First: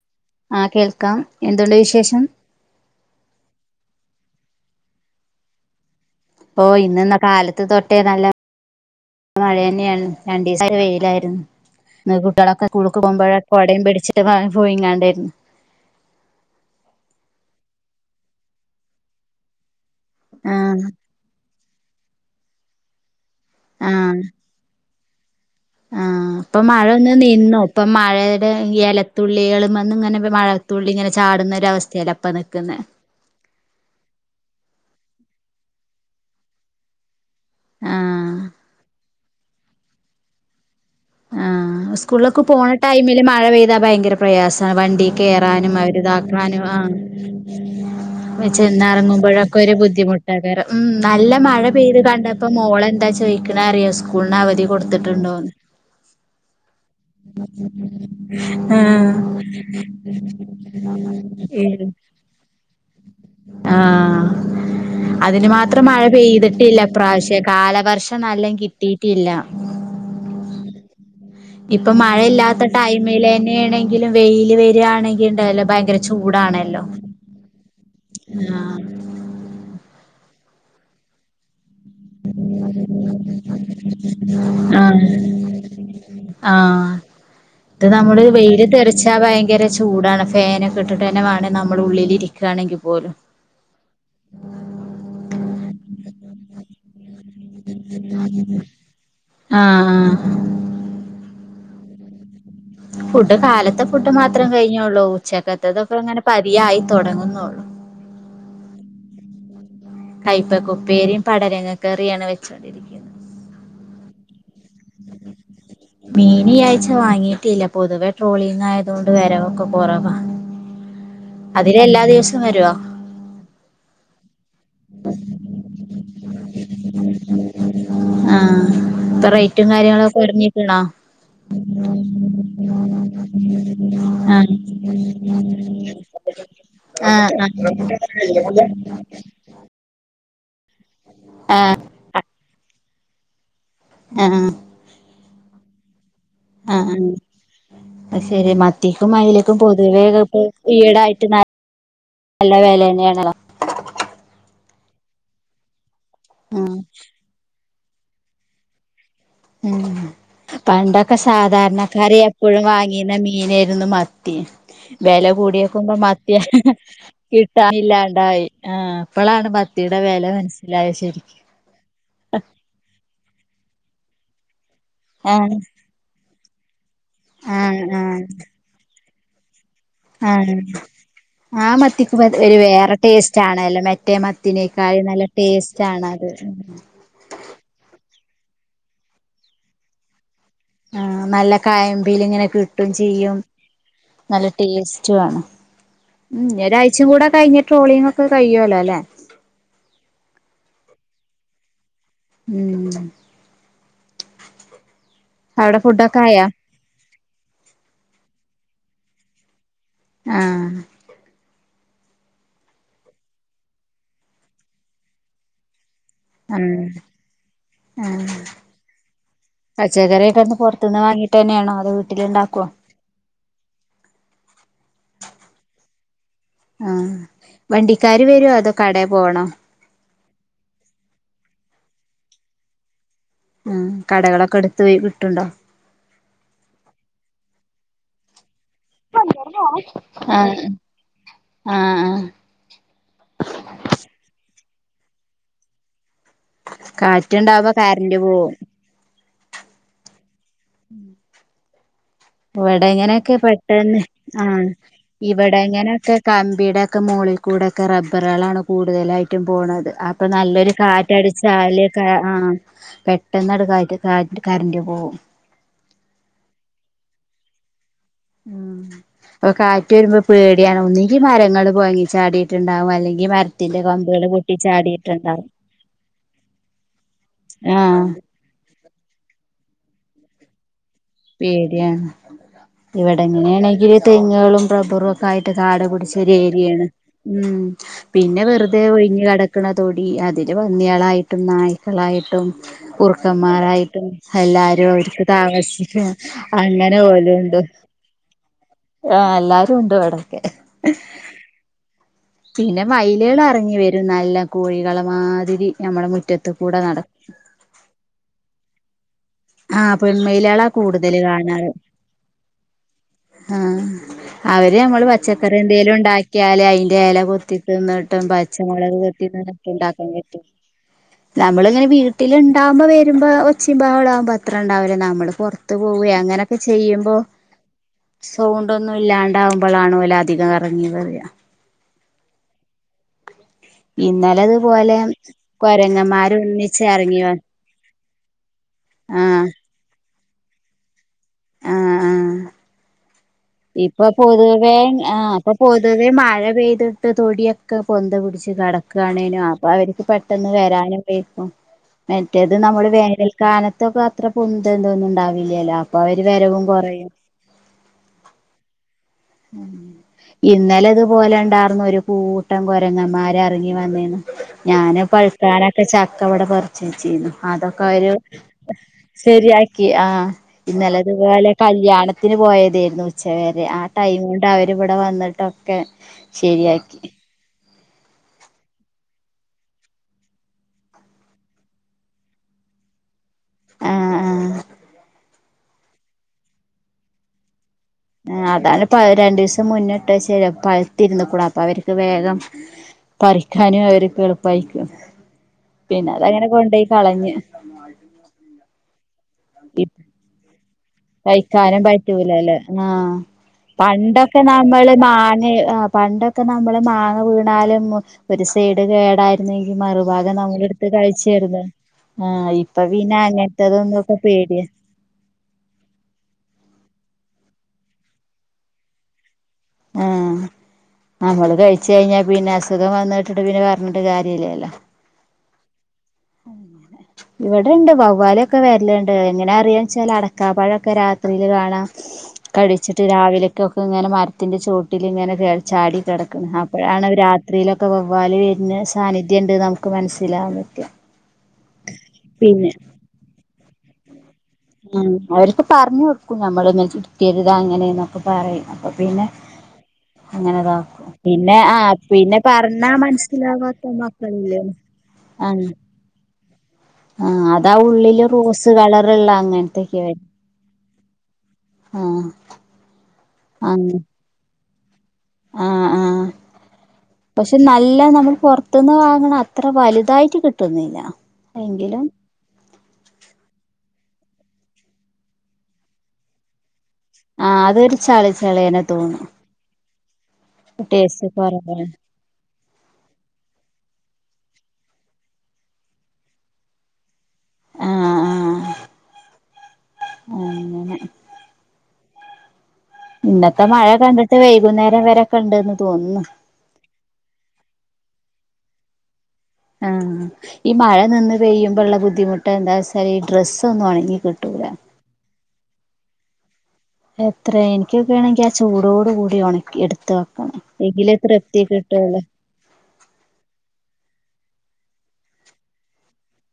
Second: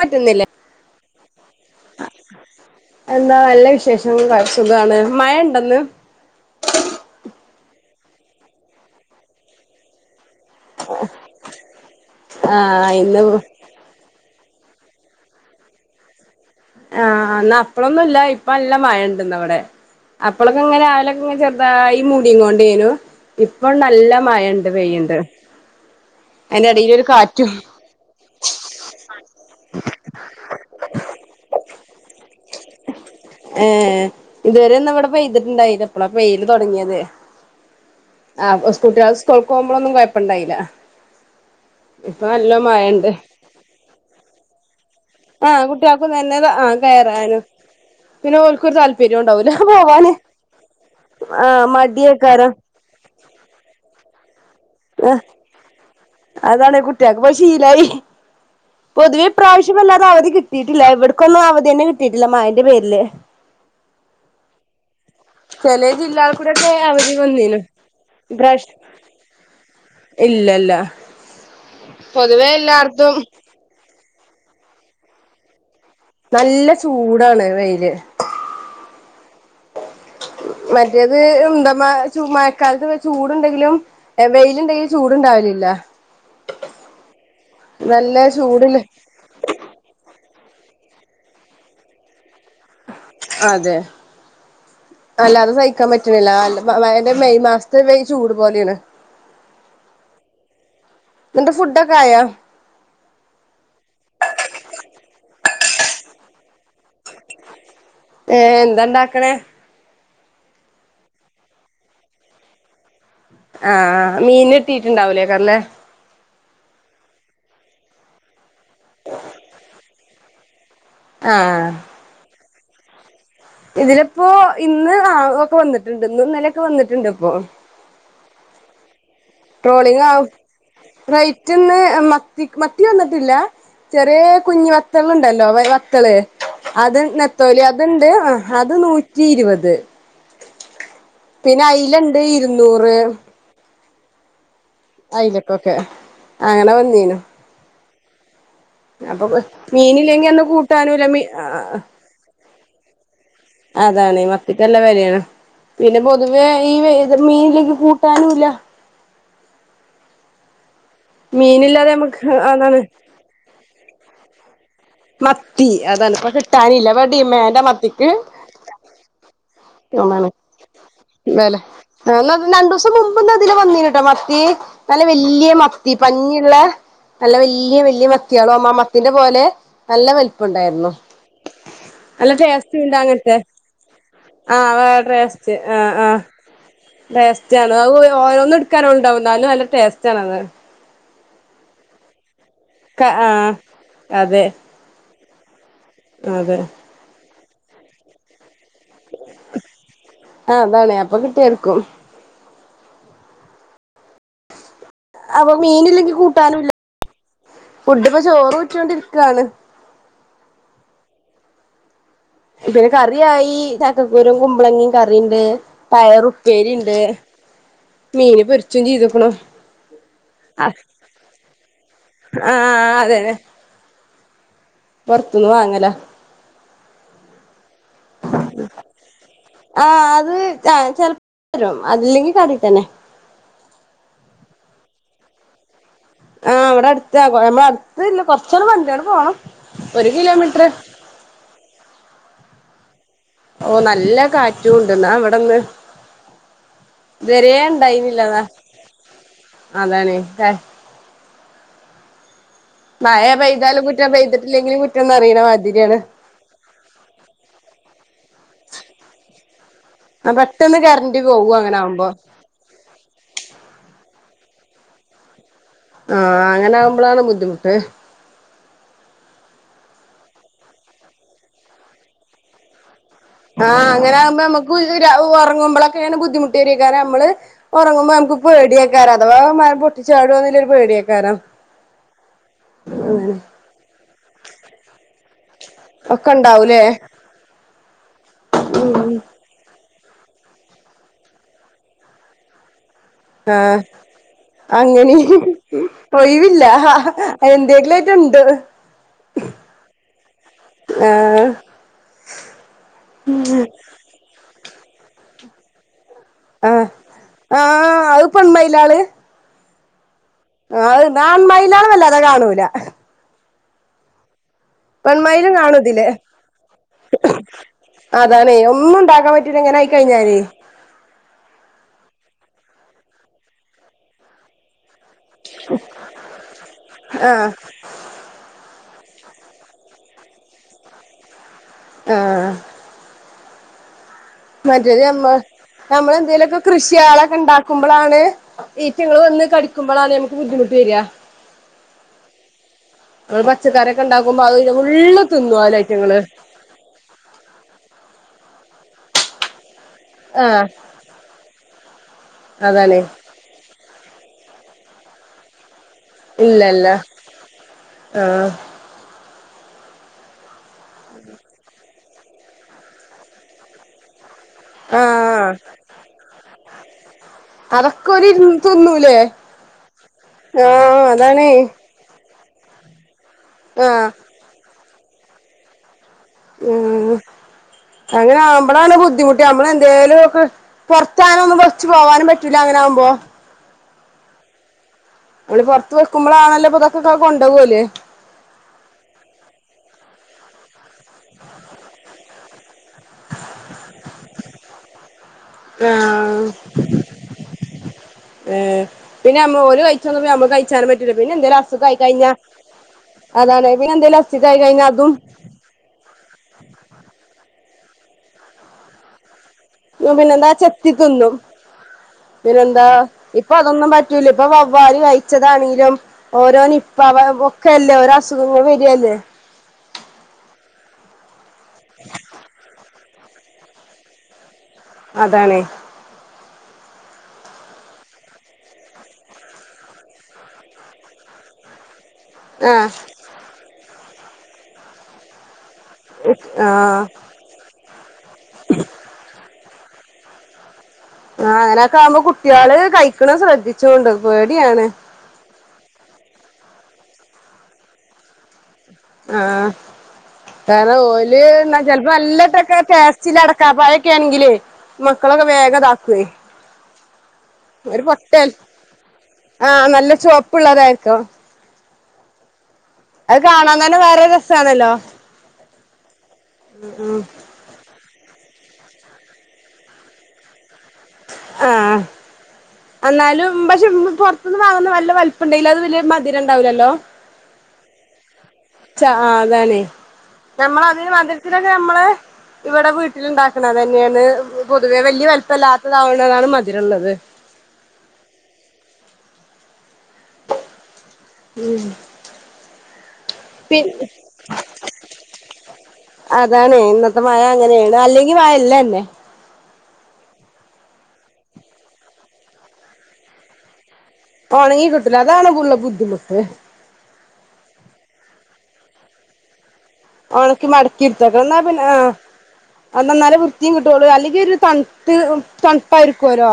പറ്റുന്നില്ലേ ആഹ് കേൾക്കാം എന്തുണ്ട് വിശേഷം? എന്താ നല്ല വിശേഷം. കൊ സുഖാണ് മഴ ഒണ്ടിന്ന്? ഓ ഇന്നന്ന് കാലത്ത് തൊട്ടേ നല്ല [inaudible] മഴ തന്നെയാണ്. രണ്ടീസായിട്ട് വെയിലായിരുന്നു. ഇന്ന് കുട്ടികളൊക്കെ ആഹ് കൂൾക്ക് ഇന്ന് പോകുമ്പഴേ കൊ ടെം പിടിച്ചിട്ട് വാപോയിങ്ങാണ്ടയ്രുന്നു. ആഹ് എന്നപ്പളൊന്നുമില്ല ഇപ്പ നല്ല മഴയുണ്ട്ന്നവിടെ അപ്പളൊക്കെ ആഹ് ഇങ്ങനെ ആവല [unintelligible] ചെറുതായി മൂടികൊണ്ടേയ്നു ഇപ്പൊ നല്ല ആഹ് മഴണ്ട് പെയ്യ്ണ്ട്. ആഹ് ഇപ്പൊ അയിന്റെ എടേല് ഒരു മഴഴൊന്ന് കാറ്റും നിന്നു. ഇപ്പം മഴയ്ടെ എലത്തുള്ളികള്മന്ന്ങ്ങനെ വെ മഴത്തുള്ളി ഇങ്ങനെ ചാടുന്ന ഒരവസ്ഥേല ഇപ്പ നി ക്കുന്നെ ഏഹ് ഇതുവരെ ഇന്ന് ഇവിടെ പെയ്തിട്ടുണ്ടായില്ല. ഇപ്പളാ പെയ്യൽ തൊടങ്ങിയത്. ആഹ് സ്കൂട്ടിയാള് സ്‌ക്കൂൾക്കോകുമ്പളൊന്നും കൊഴപ്പണ്ടായില്ല. ആഹ് ഇപ്പൊ സ്കൂള്ക്ക് നല്ല പോണ മഴണ്ട് ടൈമില് മഴ പെയ്താ ഭയങ്കര പ്രയാസാ വണ്ടീ ആഹ് കേറാനും കുട്ടികൾക്കും തന്നെ അവരിതാക്കാനും ആഹ് കയറാനും പിന്നെ ഓൽക്കൊരു താല്പര്യം ഉണ്ടാവൂല വെച്ച്ഞ്ഞാറന്നുറങ്ങുമ്പോഴൊക്കെ ഒരു പോവാന് ബുദ്ധിമുട്ടയ്ക്കാരം. ഉം നല്ല മഴ ആഹ് പെയ്ത് കണ്ടപ്പോ മടിയേക്കാരം മോളെന്താ ചോയി ക്ലാരിയോ സ്കൂൾന് അവധി കൊടുത്തിട്ടുണ്ടോന്ന് അതാണ് കു [unintelligible] പൊതുവെ ആഹ് ഇപ്രാവശ്യം വല്ലാതെ അവധി കിട്ടിയിട്ടില്ല ഇവിടക്കൊന്നും ഏ അവധിന്നെ കിട്ടിയിട്ടില്ല മഴന്റെ പേരില് ആഹ് അതിന് മാത്രം ചെലേ മഴ ജില്ലകൾ കൂടൊക്കെ പെയ്തിട്ടില്ല അവധി ഇപ്പ്രാവിശ്യം വന്നീനു കാലവർഷം നല്ലെങ്കി ഇപ്രാവശ്യം ട്ടീട്ടില്ല ഇല്ലല്ല ഇപ്പൊ പൊതുവെ മഴയില്ലാത്ത എല്ലായിടത്തും ടൈമിലെന്നേണെങ്കിലും വെയില് വരാണെങ്കി ഇണ്ടല്ലോ ഭയങ്കര ചൂ നല്ല ചൂടാണ് വെയില് മറ്റേത് ഇണ്ടമ്മ ചൂ മഴക്കാലത്ത് പി ചൂടുണ്ടെങ്കിലും എ വെയിലുണ്ടെങ്കി ആഹ് ചൂട്ണ്ടാവലില്ല. ആഹ് ഇത് നമ്മള് വെയില് ചൂടില് തെറിച്ചാ ഭയങ്കര ചൂ ടാണ് ഫാനൊക്കെ ഇട്ട്ട്ടെന്നെ വാണെ നമ്മൾ ഉള്ളിലിരിക്കാണെങ്കി പോലും. അതെ അല്ലാതെ സഹിക്കാൻ പറ്റ റ്റ്ണില്ല അല്ല മ മഴൻ്റെ മെയ് മാസത്തെ വെയ് ചൂട് പോലെയാണ്. ആഹ് നിൻ്റെ ഫുഡ്ഡൊക്ക ആയോ ഫുഡ് കാലത്തെ ഫുഡ് മാത്രം കഴിഞ്ഞെയുള്ളൂ. ഉച്ചക്കത്തതൊക്ക്ങ്ങനെ പതിയെ ആയി തൊടങ്ങുന്നു ഏഹ് എന്തണ്ടാക്കണേ കൈപ്പ കുപ്പേരിയും പടരങ്ങ കറിയാണ് വെ സഘരിക്കുന്നു ആഹ് ആഹ് മീൻ കിട്ടീട്ടുണ്ടാവല്ലേ കരണേ മീൻ ഈ ആഴ്ച വാങ്ങീട്ടില്ല പൊതുവെ ട്രോളിങ്ങ് ആയത് കൊണ്ട് വരവൊക്കെ കുറവാ ആ അതിലേ എല്ലാ ദിവസവും വരുവോ ഇതിലിപ്പോ ഇന്ന് ആ ആള ഒക്കെ വന്നിട്ടുണ്ട് ഇന്ന് ഇന്നലൊക്കെ വന്നിട്ടുണ്ട് ഇപ്പോ ആഹ് പ്പൊ റെയ്റ്റും ട്രോളിങ് കാര്യങ്ങളൊക്കെ ആവും ഒര്ങ്ങിക്ക്ണൊ? റൈറ്റ് ന്ന് മത്തിക്ക് മത്തി വന്നിട്ടില്ലാ. ചെറിയ ആഹ് കുഞ്ഞഞ് വെത്തള്ണ്ടല്ലൊ വെ വ.... ത്തള് അത് ആഹ് നത്തോലി ആഹ് അത്ണ്ട്. ആഹ് അത് നൂറ്റി ഇരുപത്. പിന്നെ അയ്ലണ്ട് ഇരുന്നൂറ്. ആഹ് അയ്ലക്കൊക്കെ. ആഹ് ആഹ് അയ് ശരി. മ.... ത്തിക്കും, അപ്പൊ അയ്‌ലക്കും പൊതുവേ മീനില്ലെങ്കി ഇപ്പൊ അന്ന് കൂട്ടാനുല്ല മീ ഈടായിട്ട് ന നല്ല വെലേന്നാണലെ. അതാണ്. മത്തിക്കല്ലെ വെലേണ്. പിന്നെ പൊതുവെ ഈ ആഹ് വേ.... മീൻല്ലെങ്കി കൂട്ടാനുംല്ല. ഉം. പണ്ടൊക്കെ മീനില്ലാതെ സാധാരണക്കാര് നമുക്ക് എപ്പോഴും അതാണ് വാങ്ങീന്ന മീനായിര്ന്നു മ... ത്തി. വെല മത്തി കൂടിയക്കുമ്പൊ അതാണ് ഇപ്പൊ മത്തിയാ കിട്ടാനില്ല ഇപ്പൊ ഡിമാൻഡാ മത്തിക്ക് കിട്ടാനില്ലാണ്ടായി. ആഹ് ഇപ്പളാണ് മത്തീടെ വെല തോന്നാണ് മൻസ്സിലായത് ശരിക്കും. [unintelligible] രണ്ടൂസം മുമ്പ് ന്നാ ഇതിലെ വന്ന്ണ്ട് ട്ടൊ മത്തി. നല്ല വെല്ല്യ ആഹ് മ... ത്തി. പഞ്ഞിള്ളെ നല്ല വെല്ല്യെ ആഹ് വെല്ല്യെ ആഹ് മത്തിയാളാമ്പം ആ മത്തിന്റെ പോലെ നല്ല വെൽപ്പം ആഹ് ണ്ടായിര്ന്നു. ആ മത്തിക്ക് വെ ഒര് വേറെ അങ്ങനത്തെ ടേസ്റ്റാ ണല്ലെ മറ്റേ ആഹ് വേറെ മത്തിനേക്കാളും നല്ല ടേസ്റ്റ് ആഹ് ആഹ് ടേസ്റ്റാണത്. ഉം ടേസ്റ്റാണ്. അത് ഒ ഒ ഒന്ന്ട് ക്കാന് ണ്ടാവും ന്നാലും നല്ല ടേസ്റ്റാണത്. ആഹ് നല്ല കയമ്പ് ല്ങ്ങനെ കിട്ടും ക ചെയ്യും. ആഹ് അതെ നല്ല ടേസ്.... റ്റു ആണ്. ഉം അതെ ഒരാഴ്ച്ചും കൂടെ കഴിഞ്ഞ് ട്രോളിങ്ങൊക്കെ കഴിയുവല്ലൊ അല്ലെ? ആഹ് അതാണ്. അപ്പ കിട്ടുവായിരിക്കും. ഉം അപ്പൊ അവിടെ മീനില്ലെങ്കി ഫുഡൊക്കെ ആയാ കൂട്ടാനുല്ല. ഫുഡ് പ്പൊ ചോറ് ഊറ്റ്യോണ്ടിരിക്കാണ്. ആഹ് ഇത് കറിയായി. ചക്കക്കുരും, കുമ്പളങ്ങിം കറിണ്ട്. പയറു... ഉം പ്പേരിണ്ട്, മീന് പൊര്ച്ചും ചെയ്ത് ക്ക്ണ്. പച്ചക്കറിയൊക്കെ അവ്ട്ന്ന് പൊർത്ത്ന്ന വാങ്ങിട്ടന്നാണൊ അതെ വീട്ട്‌ല്ണ്ടാ ആഹ് ആഹ് അതെ. വാങ്ങല ആഹ്. വണ്ടിക്കാര് വരൊ അതൊ കടേ പോണൊ? ആഹ് അത് ആഹ് ചെൽ വരും. അതില്ലെങ്കി കടേ തന്നെ. ഉം. കടകളൊക്കെ അട്ത്ത് പൊയി വിട്ട് ണ്ടൊ? ആഹ് ഇവടെ അട്ത്താ കൊ മ്മളെ അട്ത്ത്ല്ല കൊച്ചൊന്ന് മണ്ട്യാ ണ്ട് പോണം. ഒരു ആഹ് കിലോമീറ്ററ് ആഹ് ആഹ് ഓഹ് നല്ല കാറ്റുണ്ട്. ന്നാ വടൊന്ന് ത് വരേ കാറ്റുണ്ടാവുമ്പോ കറന്റ് ണ്ടായിരുന്നില്ല അതാ. പോവും അതാണ് കാ... ഉം ഇവടെ മഴ ഇങ്ങനൊക്കെ പെയ്താലും പെട്ടെന്ന് കുറ്റം ആഹ്. പെയ്തിട്ടില്ലെങ്കിലും കുറ്റംന്ന് അറിയണ ഇവടെ മാതിരിയാണ് ഇങ്ങനൊക്കെ കമ്പിയുടേക്കെ മോളിൽ കൂടെക്കെ റബ്ബറാളാണ് കൂട്തലായിട്ടും പോണന്നത്. അ... അപ്പൊ ആ നല്ലൊരു പെട്ടെന്ന് കറന്റ് കാറ്റടിച്ചാ പോകും അയ് അങ്ങനെ ലേക്കാ ആകുമ്പോ ഏഹ് ആഹ് പെട്ടെന്നവ്ടെ കാറ്റ് കാറ്റ് കാർൻ്റ് പോവും. ആഹ് അങ്ങനെ ആവ്മ്പളാണ് ബുദ്ധിമുട്ട്. ഉം പ്പൊ കാറ്റ് വര്മ്പൊ പേടിയാണ്. ഒന്ന്ങ്കി മരങ്ങള് കൊയങ്ങി ചാടി ട്ടണ്ടാവും. അല്ലെങ്കി മ... ആഹ് അങ്ങനെയാവ്മ്പം അമ്മക്ക് ഹ് ഹ് രാ ഓർങ്ങുമ്പൊളെക്കെ ങ്ങനെ ബുദ്ധിമുട്ട് വെരേക്കാരം. അമ്മള് ആഹ് ഓർങ്ങുമ്പൊ അമ്ക്ക് പേടിയാക്കാരം അഥവാ മഴ പൊട്ടിച്ചാടോ ന്ന്ല്ല ഒരു പേടിയാക്കാരം പേടിയാണ്. ഇവിടെങ്ങനെയാണെങ്കില് തെങ്ങുകളും റബ്ബറും ക്കായിട്ട് കാട്പടിച്ച ഒക്കെ ഒരു ഇണ്ടാവൂലേ ഏരിയേണ് ഉം പിന്നെ വെറുതേ ഉം ഒഴിഞ്ഞ് കെടക്കണതൊടി അതില് പന്നികളായിട്ടും നായ്ക്കളായിട്ടും ആഹ് കുർക്കന്മാരായിട്ടും എല്ലാരും അവർക്ക് താമസി ഒയിവില്ല എന്തേക്കിലായിറ്റുണ്ട് ആഹ് എല്ലാരും ഉണ്ട് ഇവിടൊക്കെ ആഹ് പിന്നെ മയില്കൾ ഇറങ്ങി വരും നല്ല കോഴികളെ മാതിരി നമ്മുടെ മുറ്റത്ത് കൂടെ ആഹ് നടക്കും ആഹ് അത് പെൺമയിലാള് ആഹ് പെണ്മയിലാളാ കൂടുതൽ കാണാറ് ആൺമയിലാണ് വല്ലാതെ കാണൂല ആഹ് അവര് നമ്മള് പെൺമയിലും പച്ചക്കറി എന്തേലും കാണുതില് ഉണ്ടാക്കിയാല് അയ്ന്റെ എല കൊത്തി തിന്ന്ട്ടും പച്ചമുളക് കൊത്തി [unintelligible] തിന്നിട്ടും ഇങ്ങന ഉണ്ടാക്കാൻ ആയിക്കഴിഞ്ഞാല് പറ്റും നമ്മളിങ്ങനെ വീട്ടില് ഇണ്ടാവുമ്പോ വരുമ്പോ ഒച്ചിം ബഹളാവുമ്പോ അത്ര ഉണ്ടാവില്ല നമ്മള് പൊർ ത്ത് പോവേ അങ്ങനൊക്കെ ചെയ്യുമ്പോ ആഹ് സൗണ്ട് ഒന്നും ഇല്ലാണ്ടാവുമ്പളാണ് ഓല് അധികം കറങ്ങി വര ആഹ് ഇന്നലെ ഇതുപോലെ മറ്റേത് നമ്മ കൊരങ്ങന്മാര് നമ്മളെന്തേലൊക്കെ ഒന്നിച്ച് ഇറങ്ങി വ കൃഷിയാളൊക്കെ ഉണ്ടാക്കുമ്പളാണ് ഈറ്റങ്ങൾ വന്ന് ആഹ് കട്ക്കുമ്പളാണ് ഞമക്ക് ബുദ്ധിമുട്ട് വര ആഹ് ആഹ് ആ ഇപ്പൊ പൊതുവേ ആ ഇപ്പൊ തിന്നും ഓലെ പൊതുവെ ഐറ്റങ്ങള് മഴ പെയ്തിട്ട് തൊടിയ ക്കെ പൊന്ത പിടിച്ച് കടക്കാണേനും പ്പ അവർക്ക് പെട്ടെന്ന് ആഹ് വരാനും വെയ്ക്കും മറ്റേത് നമ്മള് അതാണേ വേനൽ കാനത്തൊക്കെ അത്ര പൊന്ത എന്തോന്നും ഉണ്ടാവില്ലല്ലോ അപ്പൊ അവര് വരവും ഇല്ലല്ല കൊറയും ആഹ് ഇന്നലെ ഇതുപോലെ ഉണ്ടാർന്നു ഒരു കൂട്ടം കൊരങ്ങന്മാര് ഇറങ്ങി വന്നേന്ന് ഞാന് ആഹ് പഴുക്കാനൊക്കെ ചക്ക ഇവടെ പർച്ച് വെച്ചീന്നു അതൊക്കെ അവര് ഓല് തിന്നൂലേ ശരിയാക്കി ആ ആഹ് ഇന്നലതുപോലെ അതാണേ കല്യാണ ത്തിന് പോയതായിരുന്നു ഉച്ച വരെ ആ ആഹ് ടൈം കൊണ്ട് അവരിവിടെ വന്നിട്ടൊക്കെ ശരിയാക്കി ഉം അങ്ങനെ ആവുമ്പളാണ് ബുദ്ധിമുട്ട് നമ്മള് എന്തേലും ഒക്കെ പൊർത്താനും ഒന്നും വെച്ച് പോവാനും പറ്റൂല്ല അങ്ങനൊവുമ്പോ ആഹ് ആഹ് മ്മള് പൊർത്ത് വെക്ക്മ്പളാണല്ലൊ പതൊക്കൊക്കെ കൊണ്ടോ കോല്ല് ആ അതാണ് പ രണ്ടു ദിവസം മുന്നട്ട് ശരി പഴുത്തിര്ണ്ട്ക്ണ് അപ്പൊ അവർക്ക് വേഗം പറിക്കാനും അവര്ക്ക് എളുപ്പായിരിക്കും പിന്നെ അത ആഹ് അങ്ങനെ കൊണ്ടോയി കളഞ്ഞ് ഏഹ് പിന്നെ നമ്മ ഓല് കഴിച്ചാതെ നമ്മക്ക് കഴിച്ചാനും പറ്റ കഴിക്കാനും പറ്റൂലല്ലേ ആഹ് അതാണ് പിന്നെ എന്തേലും പണ്ടൊക്കെ അസുഖായി കഴിഞ്ഞാ നമ്മള് അതും മാന് പണ്ടൊ ക്കെ നമ്മള് മാങ്ങ വീണാലും ഒരു സൈഡ് കേട [unintelligible] മറുഭാഗം പിന്നെന്താ നമ്മളെടുത്ത് ചെത്തി തിന്നും കഴിച്ചേരുന്ന പിന്നെന്താ ഇപ്പൊ അതൊന്നും പറ്റൂല ഇപ്പൊ പേടിയാ വവ്വാര് കഴി ച്ചതാണെങ്കിലും ഓരോ നിപ്പ അവ ഒക്കെ അല്ലേ ഓരോ അസുഖങ്ങൾ വരല്ലേ ആഹ് നമ്മള് കഴിച്ച് കഴിഞ്ഞാ പിന്നെ അസുഖം വന്നിട്ടിട്ട് പിന്നെ പറഞ്ഞിട്ട് കാര്യംല്ലല്ലോ അതാണേ ഇവിടെ ണ്ട്. വവ്വാല ക്കെ വര്ലുണ്ട്. എങ്ങനാ അറിയാ വെച്ചാൽ അടക്കാ പഴൊക്കെ രാത്രിയില് കാണാം. ആഹ് കടിച്ചിട്ട് രാവിലെയക്കെ ക്കെ ഇങ്ങനെ മരത്തിന്റെ ചുവട്ടില് ഇങ്ങനെ കേൾ ചാടി കിടക്കുന്നത്. ആഹ് അപ്പോഴാണ് അവര് രാ ത്രീലൊക്കെ വവ്വാല് വരുന്ന സാന്നിധ്യ ണ്ട് നമുക്ക് മനസ്സിലാവാൻ പറ്റോ. ആഹ് ങ്ങനൊക്കെ ആകുമ്പോ കുട്യാള് കഴിക്ക്ണെ ശ്രദ്ധിച്ചൊണ്ടു. പേടിയാണ്. അവര്ക് പറഞ്ഞ് കൊടുക്കും. ഞമ്മള് ഇങ്ങനെ ചുരുത്തിരുതാ അങ്ങനെ എന്നൊക്കെ പറയും. അപ്പൊ പിന്നെ ആഹ് കാരണം അങ്ങനെതാക്കും ഓല് പിന്നെ ആ ന്ന ചെപ്പോ പിന്നെ നല്ല പറഞ്ഞാ ടേസ്റ്റില്ല മനസ്സിലാവാത്ത അടക്കാപഴൊക്കെ ആണെങ്കിലെ. മക്കളില്ലേ മക്കളൊക്കെ വേഗം താക്കുവേ ആഹ്. അതാ ഉള്ളില് റോസ് കളറ്ള്ള ആഹ് അങ്ങനത്തൊക്കെ നല്ല വര ചുവപ്പുള്ളതായിരിക്കും ആഹ് അഹ് കാണാതന്നെ വേറെ രസാണല്ലോ. ഉം ഉം ക്ഷെ നല്ല നമ്മള് പൊറത്ത്ന്ന് വാങ്ങണ അത്ര വലുതായിട്ട് കിട്ടൊന്നില്ല. ആഹ് അന്നാലും പശേ പുറത്തുന്ന് വാങ്ങുന്ന വല്ല വലിപ്പം ണ്ടെങ്കിലും അത് വല്യ മധുരണ്ടാവൂല്ലല്ലോ? ആഹ് അതൊരു ചളി ചളിയേന ച ആഹ് അതാണ്. നമ്മളെ അതിന് ടേസ്റ്റ് മധുരത്തിനല്ലേ കുറവാണ് നമ്മള്. ഇവിടെ വീട്ടില് ണ്ടാക്കണതന്നെയാണ്. പൊതുവേ വലിയ വലിപ്പല്ലാത്തതാവുണതാണ് മതിരള്ളത്. ആഹ് ആഹ് അങ്ങനെ ഉം ഇന്നത്തെ മഴ കണ്ടിട്ട് വൈകുന്നേരം വരെ ക്കെ ണ്ട്ന്ന് തോന്നുന്നു. താണ്. ഇന്നത്തെ മഴ അങ്ങനെയാണ്. അല്ലെങ്കി മഴ ഇല്ലന്നെ. ആഹ് ഈ മഴ നിന്ന് പെയ്യുമ്പോ ള്ള ബുദ്ധിമുട്ട് ന്താ വെച്ചാല് ഈ ഡ്രസ്സ് ന്നും ഒണങ്ങി കി ഒണങ്ങി കിട്ടൂല. അതാണ്ള്ള ബുദ്ധിമുട്ട്. എത്ര. എനിക്കൊ ക്കെ ണെങ്കി ആ ചൂടോട് കൂടി ഉണക്കി എടു ഒണക്കി മടക്കിടുത്തക്കണം. എന്നാ പിന്നെ ആഹ് അത് ന്നാലെ വൃത്തിം കിട്ടൊള്ളൂ. അല്ലെങ്കി ഒരു തണുത്ത് തണുപ്പായിരിക്കുല്ലോ.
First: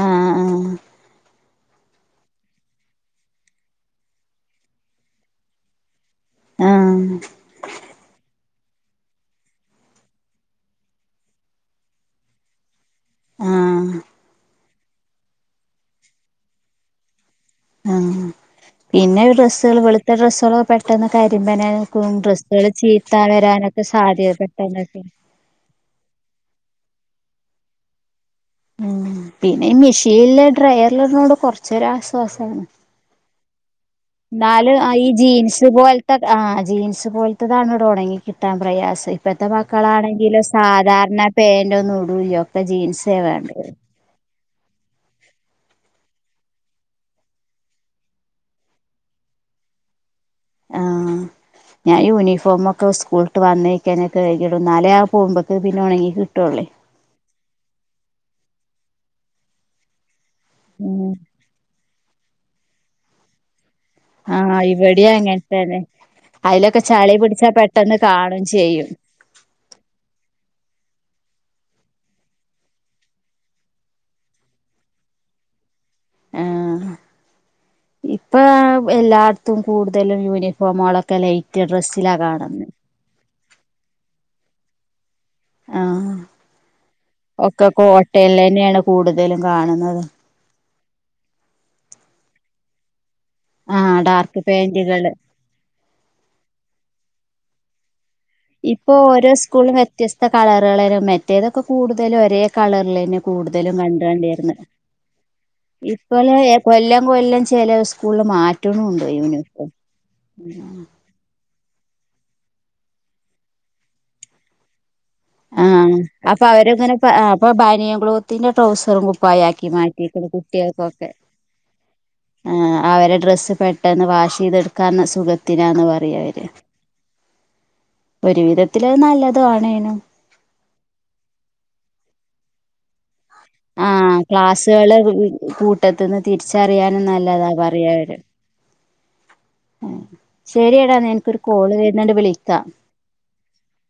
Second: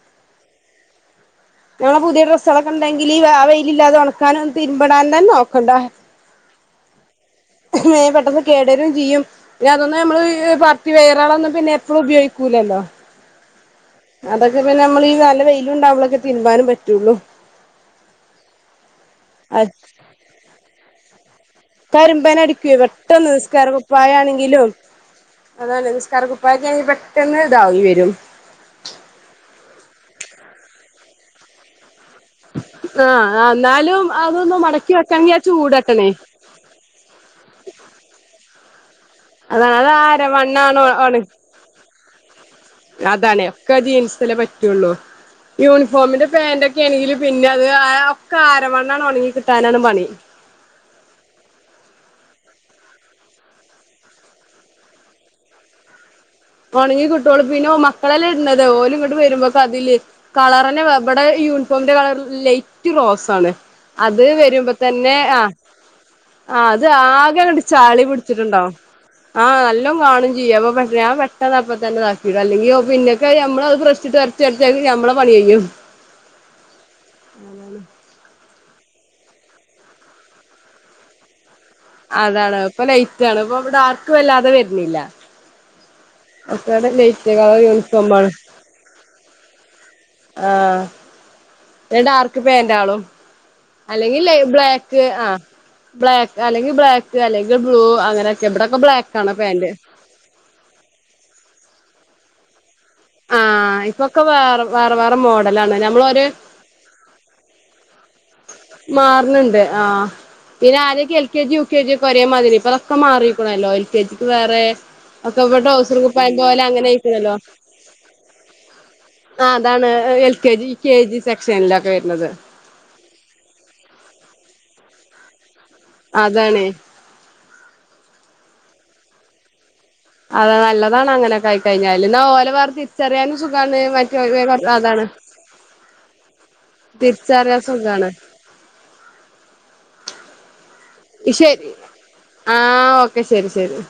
ആഹ് ആഹ് ഞങ്ങളെ പുതിയ ഡ്രസ്സുകളൊക്കെണ്ടെങ്കി ആ വെയിലില്ലാതെ ഉണക്കാനും തിരിമ്പിടാനൊന്നും തന്നെ നോക്കണ്ട. ആഹ് ആഹ് ങ്ങ്ഏ പെട്ടെന്ന്. കേടരും ചെയ്യും. പിന്നെ അതൊന്നും നമ്മള് പാർട്ടി വയറളൊന്നും പിന്നെ എപ്പോളും ഉപയോഗിക്കൂലല്ലോ. ആഹ് അതൊക്കെ പിന്നെ നമ്മളീ നല്ല വെയില്ണ്ടാവുമ്പളൊക്കെ തിരുമ്പാനും പറ്റുള്ളു. ആഹ്. പിന്നെ അത് ഡ്രസ്സുകൾ വെളുത്ത ഡ്രെസ്സുകളൊക്കെ പെട്ടെന്ന് ക്കരുമ്പന ക്കും ഡ്രസ്സുകള് കരിമ്പനടിക്കുവേ ചീത്താ പെട്ടെന്ന് വരാനൊക്കെ സാധ്യത പെട്ട ങ്ങട്ട് അതാണെ നിസ്ക്കാര കുപ്പായൊക്കെ ആണങ്കി പെട്ടെന്ന് തായി വരും. ഉം പിന്നെ ഈ മെഷീനിലെ ഡ്രയറിലുടുന്നോണ്ട് കൊറച്ചൊരു ആശ്വാസം. ആഹ് ന്നാലും. എന്നാലും ആഹ് ഈ ജീൻസ് പോലത്തൊക്കെ ആഹ് ജീൻസ് പോൽത്തെ ത്തതാണ്ട്ട്ട് ഉണങ്ങി കിട്ടാൻ പ്രയാസൈ. ഇപ്പത്തെ അതാണ് അത് മക്കളാണെങ്കിലൊ അരവണ്ണാണ് ആണ് സാധാരണ പേൻ്റൊന്നും ഇടൂല്യ. ഒ അതാണ് ഒക്കെ ജീൻസല്ലേ പറ്റുള്ളു. യൂണിഫോമിന്റെ പാൻ്റൊക്കെണെങ്കിലും പിന്നെ അത് ആഹ് ഒക്കെ അരവണ്ണം ഒണങ്ങി കിട്ടാനാണ് പണി. [inaudible] ഞാന് യൂണിഫോമൊക്കെ സ്കൂള്ട്ട് വന്നയ്ക്കനെ കഴുകിടും. ന്നാലെ അഹ് പോകുമ്പോത്തിന് ഒണങ്ങി കിട്ടൊള്ളെയ്. ഒണങ്ങി കിട്ടൊള്ളൂ. പിന്നെ ഓഹ് മക്കളല്ലേ ഇട്ണത്. ഓല് ഇങ്ങട്ട് വരുമ്പോത്തിന് അതില് കളറന്നെ വെ ഉം ഇബടെ യൂണിഫോമിന്റെ കളറ് ലൈറ്റ് റോസ് ആണ്. അത് ആഹ് വരുമ്പോ ഇവിടെയും തന്നെ അങ്ങനെ ആഹ് തന്നെ ആഹ്, അയിലൊക്കെ അത് ചളി ആകെ പിടിച്ചാ ഇങ്ങട്ട് പെട്ടെന്ന് ചളി കാണും പിടിച്ചിട്ടുണ്ടാവും. ചെയ്യും ആഹ്, നല്ലോം കാണും ചെയ്യും അപ്പൊ പെ ഞാൻ പെ ട്ടെന്ന് അപ്പതന്നെതാക്കിടും അല്ലെങ്കിൽ ഓഹ് പിന്നെക്ക് അഹ് നമ്മളത് ബ്രഷിട്ട് ഒരച്ച് ഒരച്ച് അത്‌ നമ്മളെ പണി കഴിയും. ആഹ് ഉം ഇപ്പൊ, എല്ലാട്ത്തും കൂടുതലും യൂണിഫോമുകളൊക്കെ ലൈറ്റ് ഡ്രസ്സ് അതാണ് ഇപ്പൊ ലൈറ്റ് ആണ് ഇപ്പൊ ഡാർക്ക് വല്ലാതെ വര്ണില്ല. ആഹ്, ലൈറ്റ് കളർ ഒക്കെ യൂണിഫോമാണ് കോട്ടൺലെന്നെ ആണ് കൂടുതലും കാണുന്നത്. ആഹ്. പിന്നെ ഡാർക്ക് പാന്റാളും ആഹ് അല്ലെങ്കിൽ ലൈ ഡാർക്ക് ബ്ലാക്ക് പാന്റുകള് ആഹ് ബ്ലാക്ക് അല്ലെങ്കിൽ ബ്ലാക്ക് അല്ലെങ്കിൽ ബ്ലൂ അങ്ങനെയൊക്കെ ഇബടൊക്കെ ഇപ്പൊ ബ്ലാക്ക് ഓരോ ആണ് പാന്റ്. സ്കൂളിലും വ്യത്യസ്ത കളറെളേരം മറ്റേതൊക്കെ കൂടുതലും ഒരേ കളറിലെന്നെ ആ കൂടുതലും കണ്ട് ഇപ്പൊക്കെ കണ്ടിര്ന്ന്, വേറെ വേറെ വേറെ മോഡലാണ് നമ്മളൊരു ഇപ്പോളെ ഏഹ് കൊല്ലം, കൊല്ലം ചെല സ് കൂളിൽ മാറ്റ്ണ് ഉണ്ട് മാറുന്നുണ്ട് യൂണിഫോം ആ പിന്നെ ആദ്യൊക്കെ L K G, U K G ഒക്കെ ഒരേ മാതിരി ഇപ്പ അതൊക്കെ മാറിക്ക്ണല്ലോ? എൽ കെ ജിക്ക് വേറെ ഒക്കെ ഇപ്പ ആഹ് ട്രൗസറും കുപ്പായം അപ്പൊ പോലെ അങ്ങനെ അവരിങ്ങനെ പ ആഹ് ആയിക്ക്ണല്ലോ, അപ്പൊ ബനിയൻ ക്ലോത്തിന്റെ ട്രൗസറും ആ കുപ്പായാക്കി അതാണ്എ മാറ്റിക്ക്ണ് L K G, K G സെക്ഷനിലൊക്കെ വരുന്നത്. ആ അവരെ ഡ്രസ്സ് പെട്ടെന്ന് വാഷ് ചെയ്തെടുക്കാന്ന് സുഖത്തിനാന്ന് പറയ് അവര്. അതാണ് ഒരു വിധത്തില് അത് നല്ലത് ആണേനും. അത് നല്ലതാണ് അങ്ങനെക്കെ ആയി കഴിഞ്ഞാല് ഇന്നാ ഓല വേറെ തിരിച്ചറിയാനും സുഖാണ് ആഹ്, മറ്റേ ക്ലാസ്സുകള് അതാണ് കൂട്ടത്ത്ന്ന് തിരിച്ചറിയാനും നല്ലതാ തിരിച്ചറിയാൻ പറയ് സുഖാണ് അവര്. ശരിയടാ, ഇന്ന എനിക്കൊരു ശരി കോള് വര് ന്ന്ണ്ട് ആ വിളിക്കാ. ഓക്കെ ശരി, ശരി.